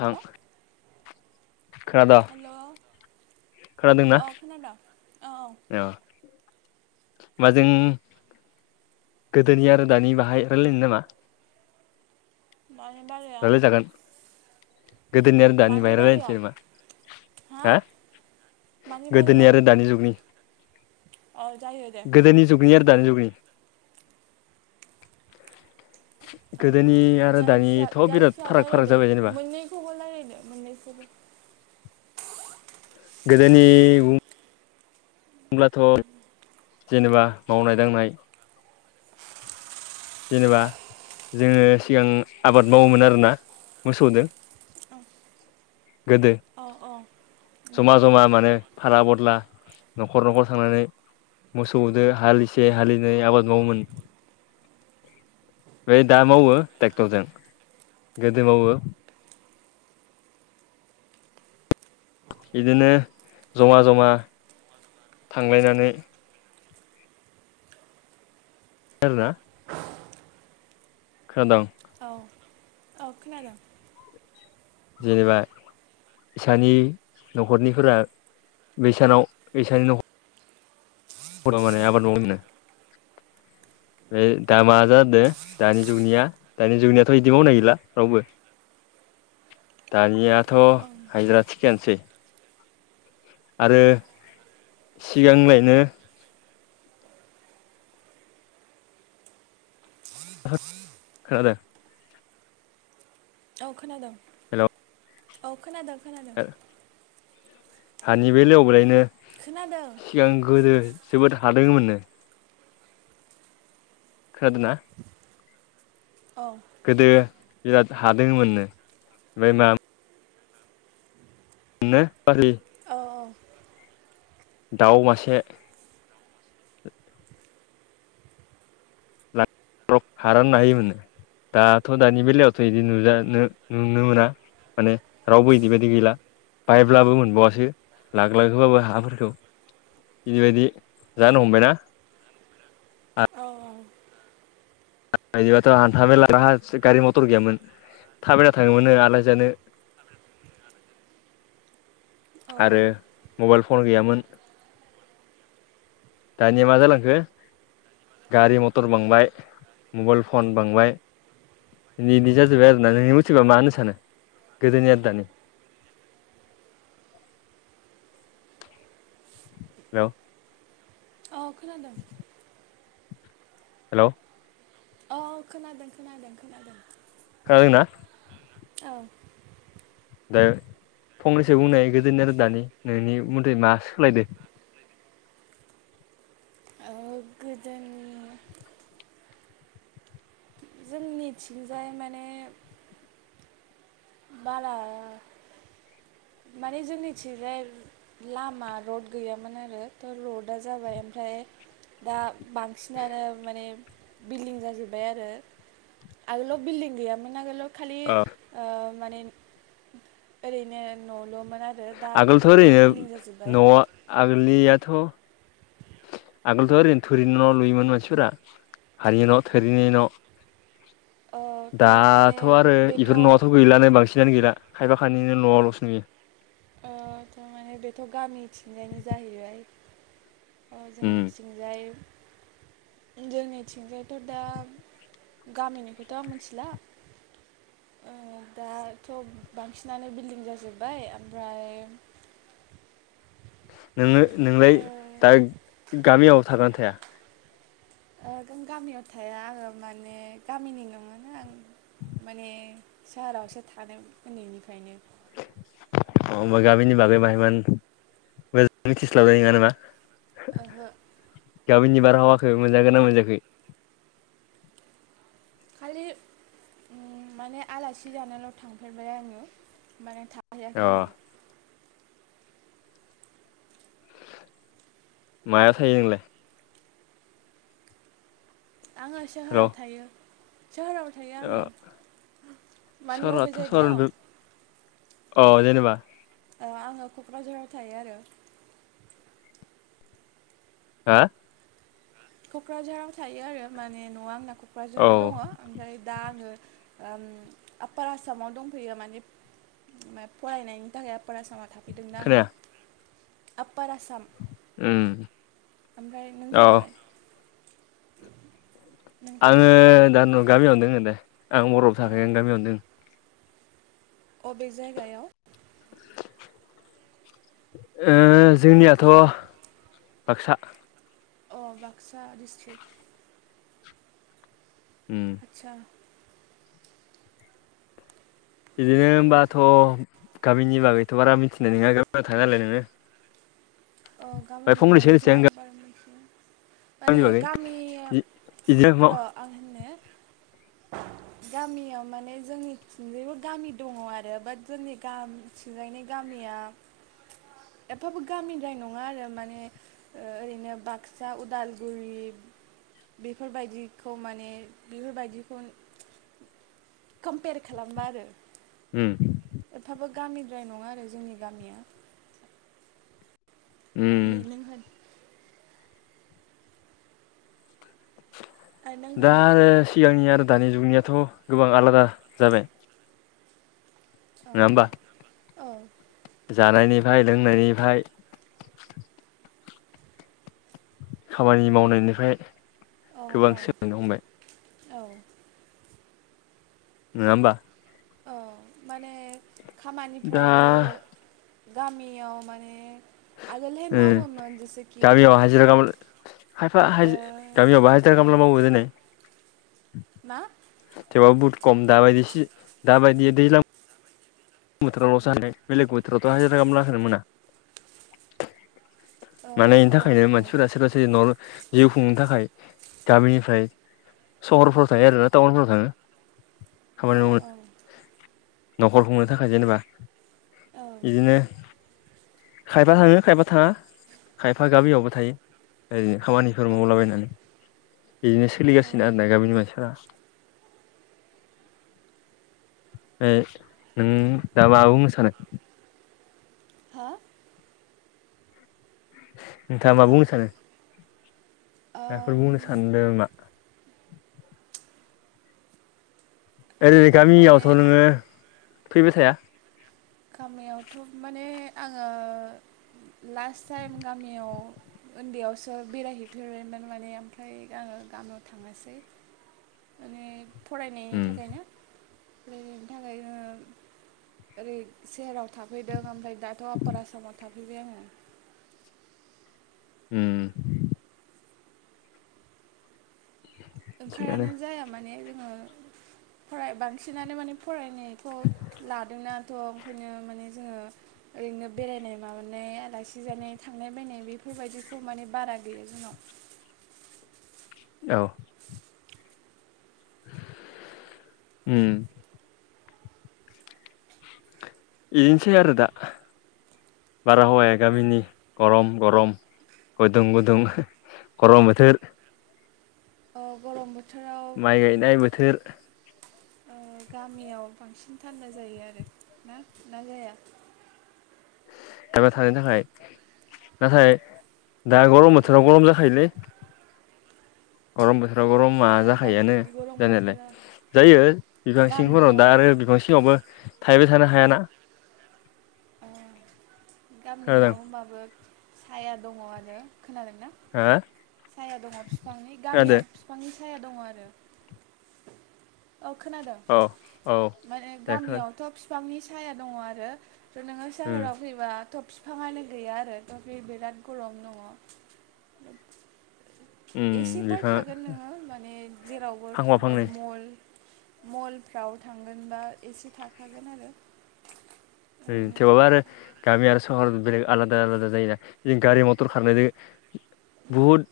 नोंथां हेल' अ' खोनादोंना खोनादों। औ माजों गोदोनि आरो दानि बाहाय रायलायनो नामा। मानि बारेयाव। रायलायजागोन गोदोनि आरो दानि बाय रायलायनोसै नामा हा हो मानि गोदोनि बारायाव आरो दानि जुगनि। अ जायो दे गोदोनि जुगनि आरो दानि जुगनि। गोदोनि आरो दानि जायखिया जायखिया रायलायदो मोननैखौबो रायलायदो मोननैखौबो। गोदोनि बुं होनब्लाथ' जेनेबा मावनाय दांनाय जेनेबा जोङो सिगां आबाद मावोमोन आरोना मोसौदों। गोदो औ औ जमा जमा माने फारा बदला न'खर न'खर थांनानै मोसौदो हालिसे हालिनै आबाद मावोमोन। बे दा मावो ट्रेक्टरजों गोदो मावो [inaudible] बिदिनो जमा जमा थांलायनानै खोनादोंना। खोनादों। औ - औ खोनादों। जेनेबा इसानि न'खरनिफोरा बैसानाव बिसानि नखर माने आबाद मावोमोननो। बे दामा जादों दानि जुगनिया दानि जुगनियाथ' बिदि मावनाय गैला रावबो। दानियाथ' औ हायद्रा थिखायानोसै। आरो सिगांलायनो खोनादों। औ खोनादों औ खोनादों। खोनादों हानि बेलायावबोलायनो खोनादों सिगां गोदो जोबोद हादों मोननो। खोनादों ना औ गोदो बिराद हादोंमोननो ओमफ्राय मा [unintelligible] औ - औ। दाउ मासे औ हा रानना होयोमोननो दाथ' दानि बेलायावथ' इदि नुजानो नुनो मोना माने रावबो इदिबादि गैला बायब्लाबो मोनबावासो लाग लाग होबाबो हाफोरखौ इदिबायदि जानो हमबायना औ इदिबाथ' हान्था मेला हा गारि मथर गैयामोन थाबायना थांङोमोननो आलासि जानो [inaudible] औ [inaudible] आरो मबाइल फन गैयामोन दानिया मा जालांखो गारि मटर बांबाय मबाइल फन बांबाय इनि इदि जाजोबबाय आरोना नोंनि मथिबा मा होनो सानो गोदोनि आरो आदानि [inaudible] हेलौ औ खोनदों हेलौ अ खोनादों खोनादों खोनादों खोनादों ना औ दा फंनैसो बुंनाय गोदोनि आरो दानि नोंनि मथि मा सोलायदो गोदोनि जोंनिथिंजाय माने बाला [inaudible] माने जोंनिथिंजाय लामा रड गैयामोन आरो थ'रता जाबाय आमफ्राय दा बांसिनानो माने बिल्डिं जाजोबबाय आरो आगोलाव बिल्डिं गैयामोन आगोलाव खालि माने ओरैनो न'ल' मोन आगोलथ' ओरैनो न' आगोलनिआथ' आगोलथ' ओरैनो थोरिनि न' लुयोमोन मानसिफोरा हारिनि न' थोरिनि न' ओ थ' माने दाथ' आरो बेथ' इफोर ओ न'आथ' गैलानो बांसिनानो गैला खायफा खाइनि बिदिनो न'आवल'सो‌ नुयो ओ थ'माने बेथ' गामि थिंजायनायनि जाहैबाय ओ उम जोंनिथिंजाय उम जोंनिथिंजायथ' दा गामिनिखौथ' मिथिला ओ दाथ' बांसिनानो बिल्डिं जाजोबबाय आमफ्राय नोङो नोंलाय दा गामिआव थागान ना थाया ओ गामियाव थाया आङो माने गामिनि नङोना आं माने सोहारावसो थादों उन्दैनिफ्रायनो ओ गामिनि बागै बाहायमोन मोजां मिथिस्लाबनाय नङा नामा? ओहो गाबिनि बारहावाखौ मोनजागोन ना मोनजायाखै खालि उम माने आलासि जानाल' थांफेरबाय आङो माने थाहैआखै अ आङो मायाव थायो नोंलाइ आङो हेल' सोहोराव थायो सोहोराव थायो अ आङो मानि अबे सहराथ' सहर जायगाआव अ जेनोबा ओ आङो क'क्राझाराव थायो आरो हो क'क्राझाराव थायो आरो माने न'आ आंना औ क'क्राझाराव दङ ओमफ्राय दा आङो ओम आपार आसामाव दंफैयो माने फरायनायनि थाखाय परायनाय समाव थाफैदोंना खोनाया आङो अपार आसाम उम ओमफ्राय औ नोंथाङालाय? नोंथाङा आङो द न' गामियावनो दङ दे आं बरफ थाखायायो आं गामियावनो द। अबे जायगायाव? [inaudible] ओ जोंनियाथ' बाक्सा। अ बाक्सा ड्रष्टिक। उम आतसासा बिदिनो थ' हबाथ' गामिनि बागैथ' बारा मिथिनाय नङा गामि थाङ नालाय नोङो। अ ओमफ्राय गामिनि फंनैसो बागैथ होनोसै आं बारा मिथिया। माने गामिनि बागै गामिया बिदिनो र मा आं होननो [inaudible] गामियाव माने जोंनिथिंजायबो गामि दङ आरो बाट जोंनि गामिसिंजायनि गामि या एफाबो गामि द्राय नङा आरो माने ओ ओरैनो बाक्सा उदालगुरि बेफोरबायदिखौ माने बेफोरबायदिखौ कमपेयार खालामबा आरो उम। एफाबो गामिद्राय नङा आरो जोंनि गामिया। उम [unintelligible] ओ नों दा होनदो आङो सिगांनि आरो दानि जुगनियाथ गोबां आलादा जाबाय नङा होमबा औ औ। जानायनिफ्राय लोंनायनिफ्राय खामानि मावनायनिफ्राय औ गोबां औ सोलायनो हमबाय। औ। नङा होनबा। औ माने दा खामानिफ्राबो गामियाव माने आगोलहाय उम मावोमोन जेसेखि गामियाव हाजिरा खालामनो खायफा ओ हाजि गामियावबो हाजिरा ओ खामला [unintelligible] मा थेवब्लाबो बुहुत खम दाबायदि दाबायदि दैलां बोथोरावलसो हानाय बेलेग बोथोरावथ हाजिरा खामलाखोनो मोना। ओ माने बेनि औ थाखायनो मानसिफोरा सोरबा सोरबा नआवनो जिउ खुंनो थाखाय गामिनिफ्राय सहरफ्राव थायो आरोना टाउनफोराव थाङो। खामानि औ मावनो नखर खुंनो थाखाय जेनेबा औ बिदिनो खायफा थाङो खायफा थाङा खायफा गामियावबो थायो ओरैनो। खामानिफोर औ मावलाबायनानै बिदिनो सोलिगासिनो औ आरो ना गामिनि मानसिफोरा। ए। नों दा मा बुंनो सानो? हा? नोंथाङा मा हो बुंनो सानो? माबाफोर ओम बुंनो सानदों नामा? ओरै ओ माने गामियावथ नोङो फैबाय थाया? गामियावथ माने आङो लास्ट टाइम गामियाव उन्दैयावसो बेरायहैफेरोमोन माने ओमफ्राय आङो गामियाव थाङासै। माने [inaudible] फरायनायनि उम थाखायनो फरायनायनि थाखायनो ओरै सेहेराव थाफैदों ओमफ्राय दाथ आफार आसामाव थाफैबाय आङो। उम। थिगानो ओंखारानो जाया माने जोङो फराय बांसिनानो माने फरायनो खौ लादोंना थ ओंखायनो माने जोङो ओरैनो बेरायनाय माबानाय आलासि जानाय थांनाय बायनाय बेफोर बायदिखौ माने बारा गैया जोंनाव औ उम बिदिनोसै आरो दा बार हावाया गामिनि गरम गरम गुदुं गुदुं गरम बोथोर अ गरम बोथोर माइ गायनाय बोथोर ओ गामियाव बांसिन थान्दा जायो आरो ना ना जाया। एबा थानो थाखाय नाथाय दा औ गरम ना बोथोराव गरम जाखायोलै। गरम बोलो गरमा बाट जाखायोआनो गरम जानायालाय बोथोरा जायो बिफां सिंफोराव दा गामियाव आरो बिफां सिङावबो थाहैबाय थानो हायाना अ गामियाव खोनादों होमबाबो साया दङ आरो। खोनादोंना हो साया दङ फिफांनि खोनादो गामियाव फिफांनि साया दङ आरो। औ खोनादों औ औ माने दे खोनादो गामियावथ' बिफांनि साया दङ आरो। नोङो उम सहोराव फैबा थ' फिफांआनो गैया आरो थ बे बिराद गरम दङ। उम एसेफोर बिफाङा थागोन नोङो माने जेरावबो फांफा थागोन फांनै मल मलफ्राव थांगोनबा एसे थाखागोन आरो उम ओरैनोथ' थेवबाबा आरो गामि आरो सहर बेलेग आलादा आलादा जायोना जों गारि मथर खारनायजों बुहुद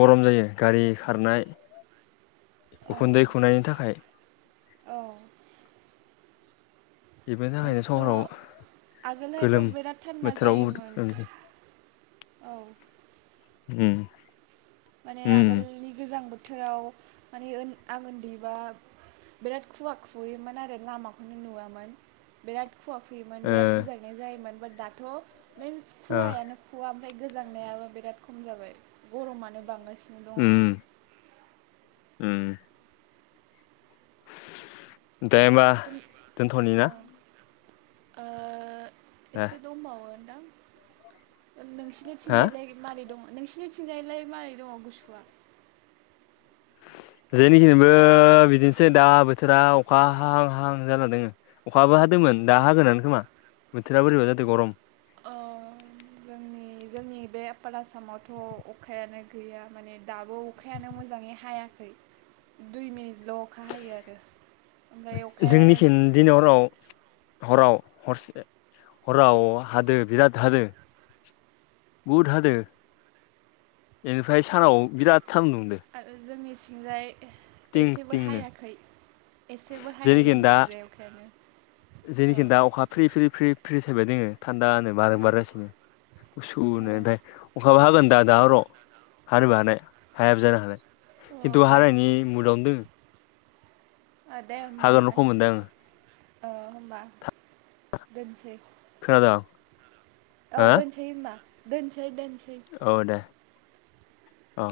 गरम जायो गारि खारनाय औ उखुन्दै खुंनायनि थाखाय। औ बेफोरनि थाखायनो थ' सहराव गोलोम आगोलहायथ' बिराद थान्दा बोथोराव जायोमोन। उम औ उम माने आगोलनि गोजां बोथोराव माने ओ‌ आं उन्दै बा बिराद खुवा खुयोमोन आरो लामाखौनो नुवामोन बिराद खुवा खुयोमोन ओ बिराद गोजांनाय जायोमोन बाट दाथ' मिन्स ओ खुवायानो खुवा माने गोजांनायाबो बिराद खम जाबाय गरमानो बांनाय उम उम दे होमबा दङ दोनथ'नि ना अ ओ दे एसे दंबावो। दां हा नोंसिनिथिंजायलाय मारै दंङ नोंसिनि थिंजायलाय मारै दङ गुसुआ [unintelligible] जोंनिथिंबो बिदिनोसै दा बोथोरा अखा हाहां हाहां जाना दोंङो अखाबो हादों मोन दा हागोनानो खोमा बोथोरा बोरैबा जादों गरम। ओ जोंनि जोंनि बे आपार आसामावथ' अखायानो गैया माने दाबो अखायानो मोजाङै हायाखै। [inaudible] दुइ मिनिटल' अखा हायो आरो ओमफ्राय अखायानो जोंनिखिन दिनै हराव हराव हरसे हराव हादो बिराद हादो बुहुद हादो बेनिफ्राय सानाव बिराद सानदुं दुंदो। जोंनि सिंजाय थिं एसेबो थिंनो हायाखै एसेबो हाया जोंनिथिंजाय अखायानो औ जोंनिखि दा अखा फ्रि फ्रि फ्रि गुसुनो ओमफ्राय अखाबा हागोन दा दा हराव हानोबो हानाय हायाबो जानो हानाय ओ खिन्थु ओ हानायनि मुदावनो दोङो दे होमबा हागोनखौ मोनदों आङो ओ औ होमबा दोनसै खोनादों अ हो दोनसेै होमबा दोनसै दे औ दे औ